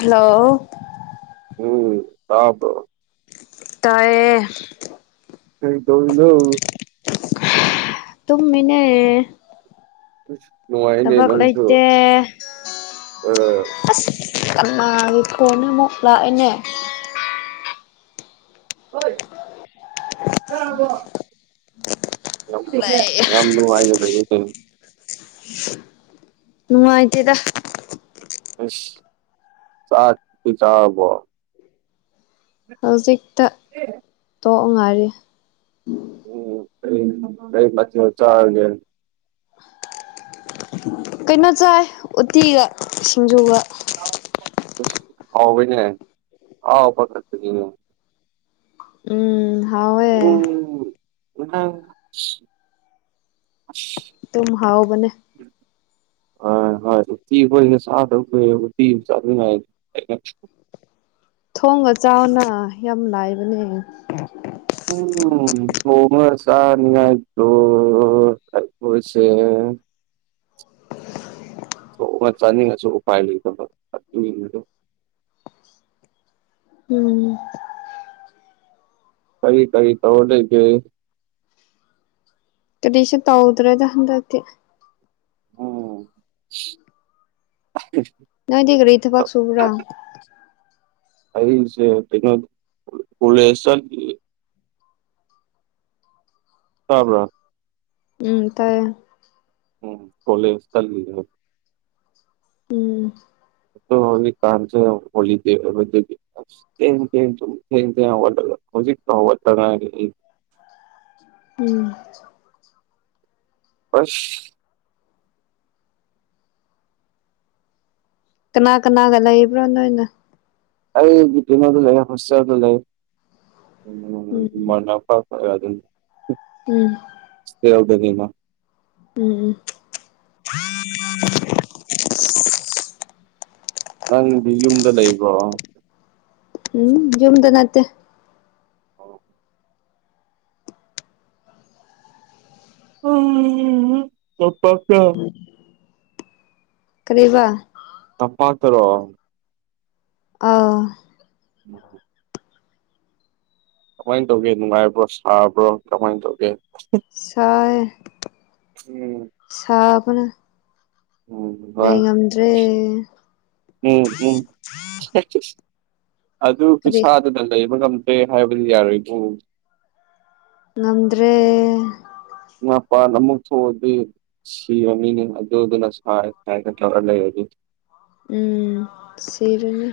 Hello. ꯎꯝ ꯇꯥꯕꫭꯔ ꯇꯥꯌꯦ꯫ ꯀꯩꯗꯧꯔꯤꯅꯪ ꯇꯝ ꯃꯅꯦ ꯂꯅꯨꯡꯉ ꯊꯕꯛ ꯂꯩꯇꯦ ꯑ ꯑꯁ ꯀꯅꯥꯒꯤ ꯐꯣꯟꯅ‌ꯣ ꯑꯃꯨꯛ ꯂꯥꯛꯑꯦꯅꯦ꯫ ꯍ‌ꯣꯏ ꯆꯥꯔꯕ‌ꯣ ꯌꯥꯝ ꯅꯨꯡꯉꯥꯏꯅ ꯂꯩꯌ‌ꯦꯅ‌ꯦ ꯅꯨꯡꯉꯥꯏꯇꯦꯗ ꯆꯥꯛꯇꯤ ꯆꯥꯔꯕꯣ ꯍꯧꯖꯤꯛꯇ ꯇꯣꯛ ꯉꯥꯏꯔꯤ꯫ ꯎꯝ ꯀꯩ ꯀꯩ ꯃꯊ‌ꯦꯜ ꯆꯥꯔꯒ‌ꯦ ꯀꯩꯅꯣ ꯆꯥꯏꯌ‌ꯦ ꯎꯇꯤꯒ ꯁꯤꯡꯖꯨꯒ꯫ ꯑꯁ ꯍꯥꯎꯋꯦꯅꯦ ꯑꯍꯥꯎꯕ [unintelligible] ꯎꯝ ꯍꯥꯎꯋꯦ ꯎꯝ [unintelligible] ꯇꯨꯝ ꯍꯥꯎꯕꯅꯦ꯫ INAUDIBLE ꯑ ꯍꯣꯏ ꯎꯇꯤ ꯍꯣꯏꯅ ꯆꯥꯗ ꯀꯨꯏꯔꯦ ꯎꯇꯤ [unintelligible] ꯊꯣꯡꯒ ꯆꯥꯎꯅ ꯌꯥꯝ ꯂꯥꯏꯕꯅꯦ ꯎꯝ ꯊꯣꯡꯉ ꯆꯥꯅꯤꯉꯥꯏꯗꯣ꯫ UNINTELLIGIBLE ꯊꯣꯛꯑꯒ ꯆꯥꯅꯤꯡꯉꯁꯨ ꯎꯄꯥꯏ ꯂꯩꯗꯕ ꯑꯗꯨꯏ ꯎꯝ꯫ ꯀꯔꯤ ꯀꯔꯤ ꯇꯧꯔ ꯂꯩꯒ‌ꯦ ꯀꯔꯤꯁꯨ ꯇꯧꯗ꯭ꯔꯦꯗ ꯍꯟꯗꯛꯇꯤ꯫ ꯑꯣ [unintelligible] ꯅꯣꯏꯗꯤ ꯀꯔꯤ ꯊꯕꯛ ꯁꯨꯕ꯭ꯔ‌ꯣ ꯑꯩꯁꯦ ꯀꯩꯅꯣ ꯀꯣꯂꯦꯁ ꯆꯠꯂꯤ ꯇꯥꯕꯔꫭ ꯎꯝ ꯇꯥꯏꯌꯦ ꯎꯝ ꯀꯣꯂꯦꯁ [unintelligible] ꯎꯝ꯫ ꯑꯗꫭ ꯍꯧꯖꯤꯛ ꯀꯥꯥꯟꯁꯦ ꯍꯦꯂꯤꯗꯦ ꯑꫭꯏꯕ ꯑꯗꯨꯒꯤ ꯊꯦꯡ ꯊꯦꯡ ꯇꯨꯝꯃ‌ꯦ ꯊꯦꯡ ꯊꯦꯡ ꯍꯧꯒꯠꯂꯒꯥ ꯍꯧꯖꯤꯛꯇ ꯍꯧꯒꯠꯇ ꯉꯥꯏꯔꯤ ꯎꯝ꯫ ꯑꯁ꯫ ꯀꯅꯥ ꯀꯅꯥꯒ ꯂꯩꯕ꯭ꯔ‌ꯣ ꯅꯣꯏꯅ꯫ ꯑꯩ ꯕꯤꯃꯒ ꯂꯩꯌ‌ꯦ ꯍ‌ꯣꯏꯁꯇ‌ꯦꯜꯗ ꯎꯝ ꯂꯩꯌ‌ꯦ [unintelligible] [unintelligible] ꯎꯝ ꯏꯁꯄꯔ‌ꯦ ꯌꯥꯎꯗꯔꯗꯤ ꯎꯝ ꯎꯝ꯫ ꯅꯪꯗꯤ ꯌꯨꯝꯗ ꯂꯩꯕ꯭ꯔꯣ ꯎꯝ ꯌꯨꯝꯗ ꯅꯠꯇꯦ꯫ ꯑꯣ ꯎꯝ ꯇꯝꯄꯥꯛꯇ ꯀꯔꯤꯕ ꯇꯝꯄꯥꯛ ꯇꯔꯣ꯫ ꯑꯥ꯫ ꯎꯝ ꯀꯃꯥꯏ ꯇꯧꯒꯦ ꯅꯨꯡꯉꯥꯏꯕ꯭ꯔꯣ ꯁꯥꯕ꯭ꯔꯣ ꯀꯃꯥꯏ ꯇꯧꯒꯦ ꯁꯥꯏ ꯎꯝ ꯁꯥꯕꯅ ꯎꯝ ꯍꯣꯏ ꯂꯩ ꯉꯝꯗ꯭ꯔꯦ ꯎꯝ ꯎꯝ꯫ ꯑꯗꯨ ꯀꯔꯤ ꯈꯨꯠꯁꯥꯗꯨꯅ ꯂꯩꯕ ꯉꯝꯗ꯭ꯔꯦ ꯍꯥꯏꯕꯗꯤ ꯌꯥꯔꯣꯏꯕꯨ꯫ ꯉꯝꯗ꯭ꯔꯦ ꯃꯄꯥꯟ ꯑꯃꯨꯛ ꯊꯣꯛꯑꯗꯤ꯫ ꯁꯤꯔꯅꯤꯅ‌ꯦ ꯑꯗꯨꯗꯨꯅ ꯁꯥꯏ ꯍꯥꯏꯅ ꯇꯧꯔ ꯂꯩꯔꯗꯤ ꯎꯝ ꯁꯤꯔꯅꯤ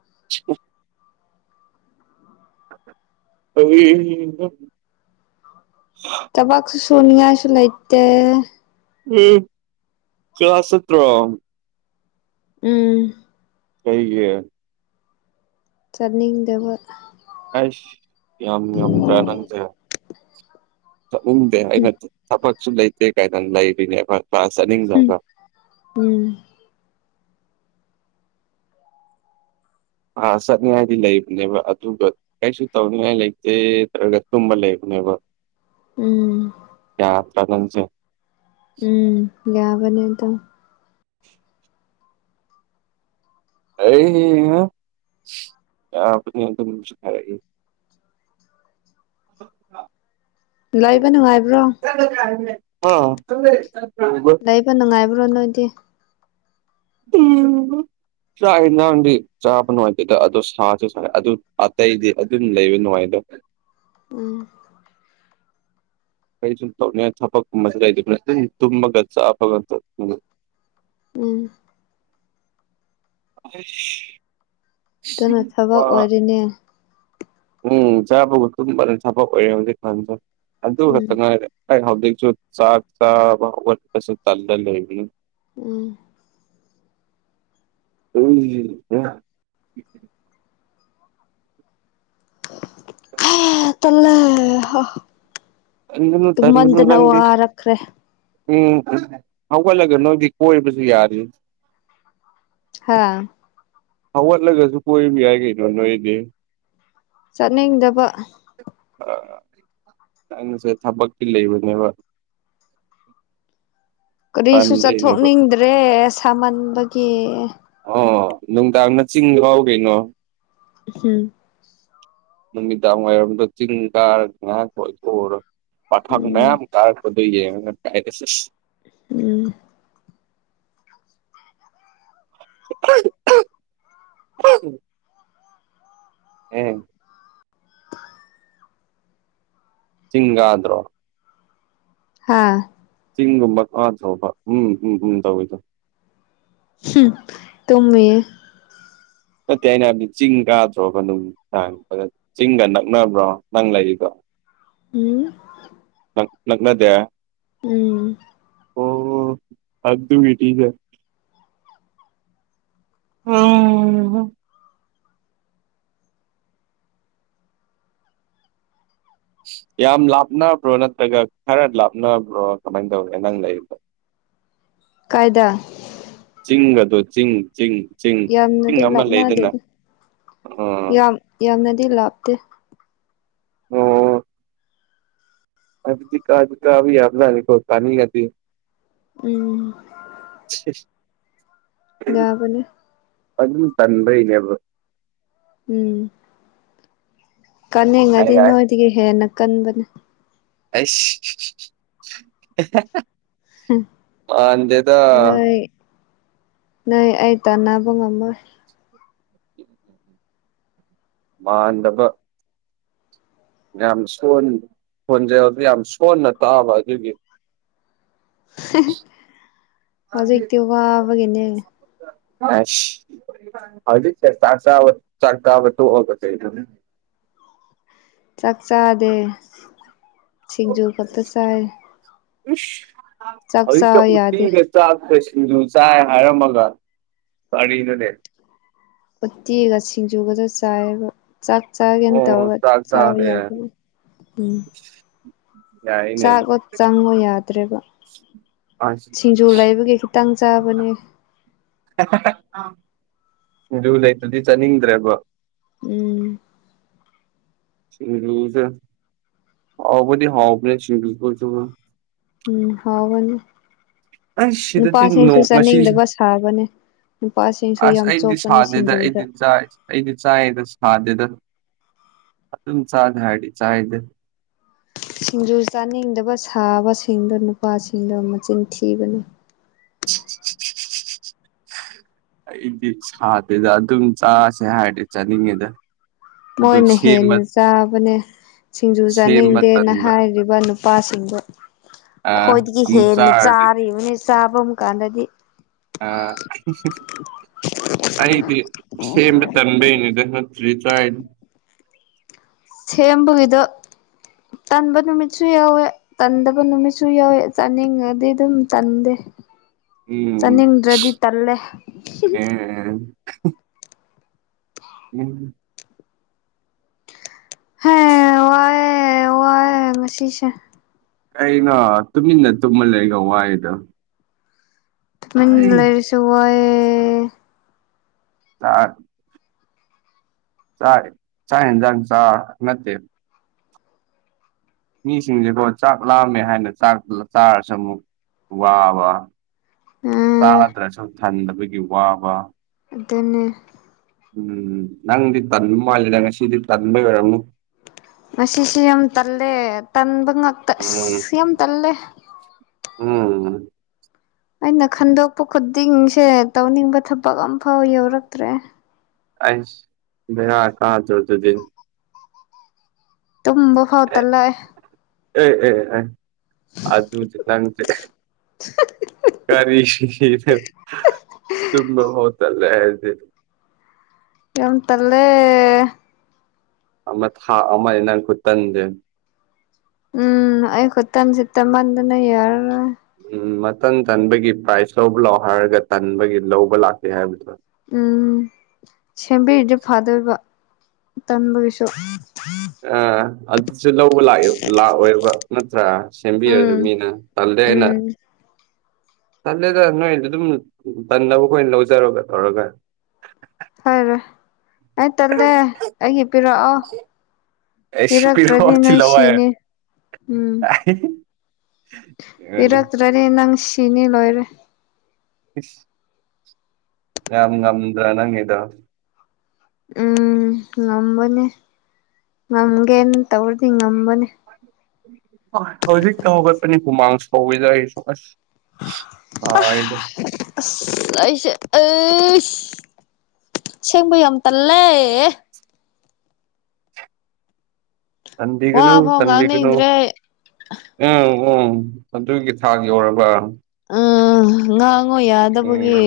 [unintelligible] ꯑꯩ [inaudible] ꯊꯥꯕꯥꯥꯛꯁꯨ ꯁꯣꯅꯤꯌꯥꯁꯨ ꯂꯩꯇꯦ ꯌꯦ ꯀ꯭ꯂꯥꯁ ꯆꯠꯇ꯭ꯔꯣ꯫ ꯎꯝ ꯀꯩꯒꯤ꯫ ꯆꯠꯅꯤꯡꯗꯕ ꯑꯩꯁ ꯌꯥꯝ ꯌꯝꯗ꯭ꯔꯥ ꯅꯪꯖꯦ꯫ ꯆꯠꯅꯤꯡꯗꯦ ꯑꯩꯅ ꯊꯕꯛꯁꯨ ꯂꯩꯇꯦ ꯀꯥꯏꯅ ꯂꯩꯔꯤꯅꯦꯕ ꯀꯥꯔꯥꯁ ꯎꯝ ꯆꯠꯅꯤꯡꯗꯕꯥ ꯎꯝ꯫ ꯑꯥ ꯆꯠꯅꯤꯉꯥꯏꯗꯤ ꯂꯩꯕꯅꯦꯕ ꯑꯗꯨꯒ꯫ ꯀꯩꯁꯨ ꯇꯧꯅꯤꯡꯉꯥꯏ ꯂꯩꯇꯦ ꯇꯧꯔꯒ ꯇꯨꯝꯃ ꯂꯩꯕꯅꯦꯕ꯫ ꯎꯝ꯫ [inaudible] ꯎꯝ ꯌꯥꯕꯅꯦ ꯗꯨꯝ꯫ ꯑꯩ ꯑꯗꯨꯁꯨꯥꯏꯔ [inaudible] [unintelligible] ꯂꯩꯕ ꯅꯨꯡꯉꯥꯏꯕ꯭ꯔꯣ [inaudible] ꯂꯩꯕ ꯅꯨꯡꯉꯥꯏꯕ꯭ꯔꯣ ꯅꯣꯏꯗꯤ ꯎꯝ꯫ ꯆꯥꯛ ꯏꯟꯖꯥꯡꯗꯤ ꯆꯥꯕ ꯅꯨꯡꯉꯥꯏꯇꯦꯗ ꯑꯗꯣ ꯁꯥꯁꯨ ꯁꯥꯏ ꯑꯗꯨ ꯑꯇꯩꯗꯤ ꯑꯗꯨꯝ ꯂꯩꯕ ꯅꯨꯡꯉꯥꯏꯗ꯫ ꯎꯝ꯫ ꯀꯩꯁꯨꯨꯝ ꯇꯧꯅꯤꯉꯥꯢ ꯊꯕꯛꯀꯨꯝꯕꯁꯤ ꯂꯩꯇꯕ ꯇꯨꯝꯃꯒ ꯆꯥꯕꯒ ꯎꯝ [inaudible] ꯑꯩꯅꯦ꯫ ꯎꯝ ꯆꯥꯕꯒ ꯇꯨꯝꯕꯅ ꯊꯕꯛ ꯑꯣꯏꯔꯦ ꯍꯧꯖꯤꯛ ꯀꯥꯟꯗꯣ ꯑꯗꯨ ꯎꯝ ꯈꯛꯇ ꯉꯥꯏꯔꯦ꯫ ꯑꯩ ꯍꯧꯖꯤꯛꯁꯨ ꯆꯥꯥꯛ ꯆꯥꯕ ꯍꯧꯒꯠꯄꯥꯁꯨ ꯇꯥꯟꯂ ꯂꯩꯕꯅꯦ ꯎꯝ [inaudible] ꯑꯦ ꯇꯜꯂꯦ ꯇꯟꯒꯅꯨ ꯇꯨꯝꯃꯟꯗꯅ ꯅꯪꯗꯤ ꯋꯥꯔꯛꯈ꯭ꯔꯦ꯫ ꯎꯝ ꯎꯝ ꯍꯧꯒꯠꯂꯒ ꯅꯣꯏꯗꯤ ꯀꯣꯏꯕꯁꯨ ꯌꯥꯔꯤ ꯍꯥꯥ꯫ ꯍꯧꯒꯠꯂꯒꯁꯨ ꯀꯣꯏꯕ ꯌꯥꯏ ꯀꯩꯅꯣ ꯅꯣꯏꯗꯤ ꯆꯠꯅꯤꯡꯗꯕ꯫ ꯑ ꯅꯪꯁꯦ ꯊꯕꯛꯇꯤ ꯂꯩꯕꯅꯦꯕ [unintelligible] ꯀꯔꯤꯁꯨ ꯇꯟꯕꯩꯅꯦꯕ ꯆꯠꯊꯣꯛꯅꯤꯡꯗ꯭ꯔꯦ ꯁꯥꯃꯟꯕꯒꯤ ꯑꯣ ꯅꯨꯡꯗꯥꯡꯗ ꯆꯤꯡ ꯀꯥꯎ ꯀꯩꯅꯣ ꯎꯝ ꯅꯨꯃꯤꯗꯥꯡ ꯋꯥꯏꯔꯝꯗ ꯆꯤꯡꯒꯥꯥꯔ ꯉꯥꯛ ꯀꯣꯢꯊꯣꯛꯎꯨꯔꯣ ꯃꯐꯥꯝ ꯎꯝ ꯃꯌꯥꯝ ꯀꯥꯔ ꯀꯗꯨ ꯌꯦ [inaudible] ꯀꯥꯏꯗꯁꯤꯁ ꯎꯝ [inaudible] ꯑꯦ ꯆꯤꯡ ꯀꯥꯗ꯭ꯔꯣ꯫ ꯍꯥꯥ ꯆꯤꯡꯒꯨꯝꯕꯗꯤ ꯀꯗ꯬ꯔꯣꯕ ꯎꯝ ꯎꯝ ꯎꯝ ꯇꯧꯔꯤꯗꯣ ꯍꯨꯝ ꯇꯨꯝꯃꯤꯌꯦ ꯅꯠꯇꯦ ꯑꯩꯅ ꯍꯥꯏꯕꯗꯤ ꯆꯤꯡ ꯀꯥꯗꯔꯣꯕ ꯅꯨꯡꯗꯥꯡ ꯆꯤꯡꯒ ꯅꯛꯅꯕ꯭ꯔꯣ ꯅꯪ ꯂꯩꯗꯣ ꯎꯝ꯫ ꯅꯛꯅꯗꯦ꯫ ꯎꯝ꯫ ꯑꯣ ꯑꯗꯨꯒꯤꯗꯤ ꯅꯦ ꯎꯝ ꯌꯥꯝ ꯂꯥꯞꯅꯕ꯭ꯔꯣ ꯅꯠꯇ꯭ꯔꯒ ꯈꯔ ꯂꯥꯞꯅꯕ꯭ꯔꯣ ꯀꯃꯥꯏꯅ ꯇꯧꯔꯦ ꯅꯪ ꯂꯩꯗꯣ ꯀꯥꯏꯗ ꯆꯤꯡꯒꯗꯣ ꯆꯤꯡ ꯆꯤꯡ ꯆꯤꯡ ꯆꯤꯡ ꯌꯥꯝꯅꯗꯤ ꯑꯃ ꯂꯩꯗꯅ ꯂꯥꯞꯅꯗꯦꯗ ꯑ꯫ ꯌꯥꯝ ꯌꯥꯝꯅꯗꯤ ꯂꯥꯞꯇꯦ ꯑꯣ꯫ UNINTELLIGIBLE ꯎꯝ ꯌꯥꯕ ꯑꯗꯨꯝ ꯇꯟꯕꯩꯅꯦꯕ ꯎꯝ ꯑꯩ ꯀꯅꯤꯡꯉꯗꯤ ꯅꯣꯏꯗꯒꯤ ꯍꯦꯟꯅ ꯀꯟꯕꯅꯦ ꯑꯁ ꯅꯣꯏ ꯅꯣꯏ ꯑꯩ ꯇꯥꯟꯕ ꯉꯝꯃꯣꯏ ꯃꯥꯥꯟꯗꯕ ꯌꯥꯝ ꯁꯣꯟ ꯍꯣꯟꯖꯕꯗꯨ ꯌꯥꯝ ꯁꯣꯟꯅ ꯇꯥꯕ ꯑꯗꯨꯒꯤ ꯃꯥꯖꯣ ꯏꯇ ꯋꯥꯕꯒꯤꯦꯅꯦ ꯑ ꯍꯧꯖꯤꯦ ꯆꯆꯥ ꯆꯒꯕꯠꯇ ꯍꯒꯁ ꯆꯥꯛ ꯆꯥꯗꯦ ꯁꯤꯡꯖꯨ ꯈꯛꯇ ꯆꯥꯏ ꯆꯥꯛ ꯍꯧꯖꯤꯀ ꯆꯥ ꯌꯥꯗꯦ ꯎꯠꯇꯤꯒ ꯆꯥꯛꯀ ꯁꯤꯡꯖꯨ ꯆꯥꯢ ꯍꯥꯢꯔꯝꯃꯒ ꯀꯔꯤꯅꯣꯅꯦ ꯎꯠꯇꯦꯛꯒ ꯁꯤꯡꯖꯨꯒꯗ ꯆꯥꯏꯔꯒ ꯆꯥꯛ ꯆꯥꯒꯦꯅ ꯑꯣ ꯇꯧꯔꯒ ꯆꯥꯛ ꯆꯥꯕ ꯆꯥꯔꯦ ꯌꯥꯕ ꯎꯝ ꯌꯥꯏꯅꯦ ꯆꯥꯛꯕ ꯆꯪꯕ ꯌꯥꯗ꯭ꯔꯦꯕ ꯑꯁ ꯁꯤꯡꯖꯨ ꯂꯩꯕꯒꯤ ꯈꯤꯇꯪ ꯆꯥꯕꯅꯦ ꯑꯗꯨ ꯂꯩꯇ꯭ꯔꯗꯤ ꯆꯠꯅꯤꯡꯗ꯭ꯔꯦꯕ ꯎꯝ ꯁꯤꯁ ꯍꯥꯎꯕ ꯍꯥꯎ ꯁꯤ ꯎꯝ ꯍꯥꯎꯕꯅꯤ ꯑꯩ ꯁꯤꯗꯗꯤ ꯅꯨꯄꯥꯁꯤꯡꯁꯨ ꯅꯣꯡ ꯉꯁꯤꯁꯦ ꯆꯥꯅꯤꯡꯗꯕ ꯁꯥꯕꯅꯦ ꯅꯨꯄꯥꯁꯤꯡꯁꯨ ꯑꯁ ꯌꯥꯝ ꯑꯩꯗꯤ ꯆꯣꯞꯄꯅ ꯁꯥꯗꯦꯗ ꯁꯤꯡꯖꯨꯗ꯫ ꯑꯩꯗꯤ ꯆꯥꯏ ꯑꯩꯗꯤ ꯆꯥꯏꯗ ꯁꯥꯗꯦꯗ ꯑꯗꯨꯝ ꯆꯥꯗ ꯍꯥꯏꯗꯤ ꯆꯥꯏꯗ꯫ ꯁꯤꯡꯖꯨ ꯆꯥꯅꯤꯡꯗꯕ ꯁꯥꯕꯁꯤꯡꯗꯣ ꯅꯨꯄꯥꯁꯤꯡꯗꯣ ꯃꯆꯤꯟ ꯊꯤꯕꯅꯤ꯫ ꯑꯩꯗꯤ ꯁꯥꯗꯦꯗ ꯑꯗꯨꯝ ꯆꯥꯁꯦ ꯍꯥꯏꯔꯗꯤ ꯆꯥꯅꯤꯡꯉꯤꯗ ꯃꯣꯏꯅ ꯍꯦꯟꯅ ꯆꯥꯕꯅꯦ ꯁꯤꯡꯖꯨ ꯁꯦꯝꯕ ꯆꯥꯅꯤꯡꯗꯦꯅ ꯇꯟꯕ ꯍꯥꯏꯔꯤ꯫ ꯏ ꯅꯨꯄꯥꯁꯤꯡꯗꯣ ꯑꯥ ꯈ꯭ꯋꯥꯏꯗꯒꯤ ꯑꯃꯨꯛ ꯍꯦꯟꯅ ꯆꯥꯔꯗꯤ ꯆꯥꯔꯤꯕꯅꯤ ꯆꯥꯐꯝ ꯀꯥꯟꯗꯗꯤ ꯑ ꯑꯩꯗꯤ ꯁꯦꯝꯕ ꯇꯟꯕꯩꯅꯤꯗ ꯊ꯭ꯔꯤ ꯆꯥꯏ ꯁꯦꯝꯕꯒꯤꯗ ꯇꯟꯕ ꯅꯨꯃꯤꯠꯁꯨ ꯌꯥꯎꯋꯦ ꯇꯟꯗꯕ ꯅꯨꯃꯤꯠꯁꯨ ꯌꯥꯎꯋꯦ ꯆꯥꯅꯤꯡꯉꯗꯤ ꯑꯗꯨꯝ ꯇꯟꯗꯦ ꯎꯝ ꯆꯥꯅꯤꯡꯗ꯭ꯔꯗꯤ ꯇꯜꯂꯦ ꯑꯦ꯫ ꯎꯝ꯫ ꯍꯦ ꯋꯥꯏꯌꯦ ꯋꯥꯏꯌꯦ ꯉꯥꯁꯤꯁꯦ ꯀꯩꯅꯣ ꯇꯨꯃꯤꯟꯅ ꯇꯨꯝꯃꯥ ꯂꯩꯔꯥ ꯋꯥꯏꯗꯣ ꯇꯨꯃꯤꯟ ꯑꯩ ꯂꯩꯔꯁꯨ ꯋꯥꯌꯦ ꯆꯥꯛ ꯆꯥꯛ ꯆꯥꯛ ꯍꯦꯟꯖꯥꯡ ꯆꯥ ꯅꯠꯇꯦ ꯃꯤꯁꯤꯡꯖꯦꯀꯣ ꯆꯥꯛ ꯂꯥꯝꯃꯦ ꯍꯥꯢꯅ ꯆꯥꯛ ꯆꯥꯔꯁꯨ ꯃꯨꯛ ꯋꯥꯕ ꯎꯝ ꯆꯥꯗ꯭ꯔꯁꯨ ꯊꯟꯗꯕꯒꯤ ꯋꯥꯕ ꯑꯗꯨꯅꯤ꯫ ꯎꯝ ꯅꯪꯗꯤ ꯇꯟꯕ ꯃꯥꯜꯂꯗ ꯉꯁꯤꯗꯤ ꯇꯟꯕꯩ ꯑꯣꯏꯔꯝꯃꯨ ꯉꯁꯤꯁꯤ ꯌꯥꯝ ꯇꯜꯂꯦ ꯇꯟꯕ ꯉꯥꯛꯇ ꯎꯝ ꯑꯁ ꯌꯥꯝ ꯇꯜꯂꯦ꯫ ꯎꯝ ꯑꯩꯅ ꯈꯟꯗꯣꯛꯄ ꯈꯨꯗꯤꯡꯁꯦ ꯇꯧꯅꯤꯡꯕ ꯊꯕꯛ ꯑꯝꯐꯥꯎ ꯌꯧꯔꯛꯇ꯭ꯔꯦ ꯑꯩꯁ ꯕꯦꯔ ꯀꯥꯗꯔꯣ ꯑꯗꯨꯗꯤ꯫ ꯇꯕ ꯑꯦ ꯐꯥꯎꯇꯂ ꯑꯦ ꯑꯦ ꯑꯦ ꯑꯗꯨꯗꯤ ꯅꯪꯖꯨ ꯀꯔꯤꯒꯤꯅꯣ ꯇꯨꯝꯕꯥꯐꯥꯎ ꯇꯜꯂꯦ ꯑꯩꯗꯤ ꯌꯥꯝ ꯇꯜꯂꯦ ꯑꯃ ꯊꯥ ꯑꯃ ꯅꯪ ꯈꯨꯇꯟꯖꯦ ꯎꯝ ꯑꯩꯈꯨꯇꯟꯁꯤ ꯇꯟꯃꯟꯗꯅ ꯌꯥꯔꯔꯣꯏ ꯎꯝ ꯃꯇꯟꯇꯟꯕꯒꯤ ꯄ꯭ꯔꯥꯏꯖ ꯂꯧꯕ ꯂꯥꯛꯑꯣ ꯍꯥꯏꯔꯒ ꯇꯟꯕꯒꯤ ꯂꯧꯕ ꯂꯥꯛꯇꯦ ꯍꯥꯏꯕꯗꯣ ꯎꯝ ꯁꯦꯝꯕꯤꯔꯤꯗꯤ ꯐꯗꯣꯏꯕ ꯇꯟꯕꯒꯤꯁꯨ ꯑ ꯑꯗꯨꯁꯨ ꯂꯧꯕ ꯂꯥꯛꯏ ꯂꯥꯛꯑꯣꯏꯕ ꯅꯠꯇ꯭ꯔꯥ ꯁꯦꯝꯕꯤꯔꯁꯨ ꯎꯝ ꯃꯤꯅ ꯇꯜꯂꯦ ꯍꯥꯏꯅ ꯎꯝ ꯇꯜꯂꯦꯗ ꯅꯣꯏ ꯑꯗꯨꯝ ꯇꯟꯗꯕꯈꯣꯏ ꯂꯧꯖꯔꯣꯒ ꯇꯧꯔꯒ ꯍꯥꯢꯔꯣꯏ ꯑꯩ ꯇꯜꯂꯦ ꯑꯩꯒꯤ ꯄꯤꯔꯛꯑꯣ ꯑꯩꯁ ꯄꯤꯔꯛꯑꯣ ꯄꯤꯔꯛꯇ꯭ꯔꯗꯤ ꯅꯣꯢ ꯁꯤꯅꯤ ꯎꯝ ꯌꯥꯔꯦ ꯇꯔꯥꯗꯤ ꯅꯪ ꯁꯤꯅꯤ ꯂꯣꯏꯔꯦ ꯏꯁ ꯌꯥꯝ ꯉꯝꯗ꯭ꯔꯥ ꯅꯪꯒꯤꯗꯣ ꯎꯝ ꯉꯝꯕꯅꯦ ꯉꯝꯒꯦꯅ ꯇꯧꯔꯗꯤ ꯉꯝꯕꯅꯦ ꯍꯧꯖꯤꯛꯇ ꯍꯧꯒꯠꯄꯅꯤ ꯍꯨꯃꯥꯡ ꯁꯧꯏꯗ ꯑꯩꯁꯨ ꯑꯁ ꯑꯥꯏꯗ ꯑꯁ ꯑꯩꯁꯦ ꯑꯁ ꯁꯦꯡꯕ ꯌꯥꯝ ꯇꯜꯂꯦꯑꯦ ꯇꯟꯕꯤꯒꯅꯨ ꯋꯥꯐꯥꯎ ꯇꯟꯕꯤꯒꯅꯨ ꯉꯥꯡꯅꯤꯡꯗ꯭ꯔꯦ ꯎꯝ ꯎꯝ ꯑꯗꯨꯒꯤ ꯊꯥꯛ ꯌꯧꯔꯕ ꯎꯝ ꯉꯥꯡꯉꯣ ꯎꯝ ꯌꯥꯗꯕꯒꯤ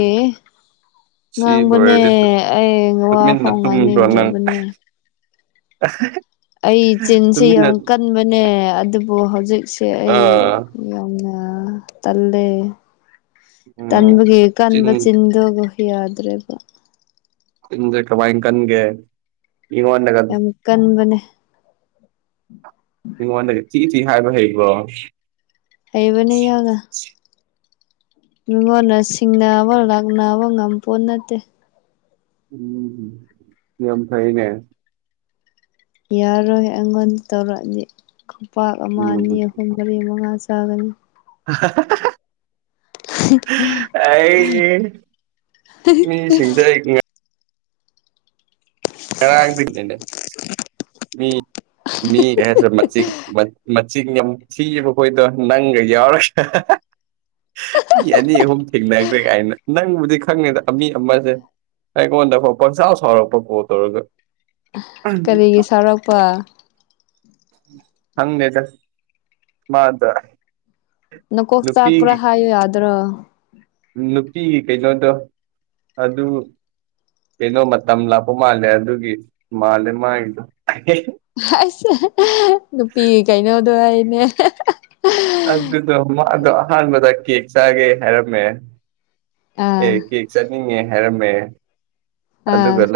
ꯁꯤ ꯉꯥꯡꯕꯅꯦ ꯂꯣꯏꯔꯗꯤ ꯇꯨ ꯑꯩ ꯇꯨꯃꯤꯟꯅ ꯋꯥꯐꯥꯎ ꯇꯨꯝꯈ꯭ꯔꯣ ꯅꯪ ꯉꯥꯡꯅꯤꯡꯗ꯭ꯔꯕꯅꯦ [unintelligible] ꯑꯩ ꯆꯤꯟꯁꯦ ꯇꯨꯃꯤꯟꯅ ꯌꯥꯝ ꯀꯟꯕꯅꯦ ꯑꯗꯨꯕꯨ ꯍꯧꯖꯤꯛꯁꯦ ꯑꯩ ꯑꯥ ꯌꯥꯝꯅ ꯇꯜꯂꯦ ꯎꯝ ꯇꯟꯕꯒꯤ ꯆꯤꯟ ꯀꯟꯕ ꯆꯤꯟꯗꯣ ꯌꯥꯗ꯭ꯔꯦꯕ ꯆꯤꯟꯖꯦ ꯀꯃꯥꯏ ꯀꯟꯒꯦ ꯏꯉꯣꯟꯗꯒ ꯌꯥꯝ ꯀꯟꯕꯅꯦ ꯃꯤꯉꯣꯟꯗꯒꯤ ꯊꯤ ꯊꯤ ꯍꯥꯏꯕ ꯍꯩꯕ꯭ꯔꯣ ꯍꯩꯕꯅꯦ ꯌꯥꯝꯅ ꯃꯤꯉꯣꯟꯅ ꯁꯤꯡꯅꯕ ꯂꯥꯛꯅꯕ ꯉꯝꯄꯣꯠ ꯅꯠꯇꯦ ꯎꯝ ꯌꯥꯝ ꯐꯩꯅꯦ ꯌꯥꯔꯣꯢ ꯑꯩꯉꯣꯟ ꯇꯧꯔꯛꯑꯗꯤ ꯈꯨꯄꯥꯛ ꯑꯃ ꯎꯝ ꯑꯅꯤ ꯑꯍꯨꯝ ꯃꯔꯤ ꯃꯉꯥ ꯆꯥꯒꯅꯤ [unintelligible] ꯑꯩꯖꯤ ꯃꯤꯖꯤꯡꯗ ꯉ ꯀꯔꯒꯅꯦ ꯃꯤ ꯃꯤ ꯃꯁꯤ ꯃꯆꯤꯟ ꯌꯥꯝ ꯊꯤꯑꯕ ꯑꯩꯈꯣꯏꯗꯣ ꯅꯪꯒ ꯌꯥꯎꯔ ꯃꯤ ꯑꯅꯤ ꯑꯍꯨꯝ ꯊꯦꯡꯅꯈ꯭ꯔꯦ ꯀꯥꯏꯅ ꯅꯪꯕꯨꯗꯤ ꯈꯪꯉꯦꯗ ꯃꯤ ꯑꯃꯁꯦ ꯑꯩꯉꯣꯟꯗꯐ ꯄꯪꯆꯥꯎ ꯁꯥꯎꯔꯛꯄ ꯀꯣ ꯇꯧꯔꯒ ꯀꯔꯤꯒꯤ ꯁꯥꯎꯔꯛꯄ ꯈꯡꯗꯦꯗ ꯃꯥꯗꯣ꯫ ꯅꯀꯣꯛ ꯆꯥꯛꯄ꯭ꯔꯥ ꯍꯥꯢꯌꯣ ꯌꯥꯗ꯭ꯔꯣ ꯅꯨꯄꯤꯒꯤ ꯀꯩꯅꯣꯗꯣ ꯑꯗꯨ ꯀꯩꯅꯣ ꯃꯇꯝ ꯂꯥꯛꯄ ꯃꯥꯜꯂꯦ ꯑꯗꯨꯒꯤ ꯃꯥꯜꯂꯦ ꯃꯥꯒꯤꯗꯣ ꯑꯁ ꯅꯨꯄꯤ ꯀꯩꯅꯣꯗꯣ ꯍꯥꯏꯅꯦ ꯑꯗꯨꯗꯣ ꯃꯥꯗꯣ ꯑꯍꯥꯟꯕꯗ ꯀꯦꯛ ꯆꯥꯒꯦ ꯍꯥꯏꯔꯝꯃꯦ ꯑꯦ ꯑꯥ ꯀꯦꯛ ꯆꯠꯅꯤꯡꯉꯦ ꯍꯥꯏꯔꯝꯃꯦ ꯑꯗꯨꯒ ꯑꯥ ꯂꯩ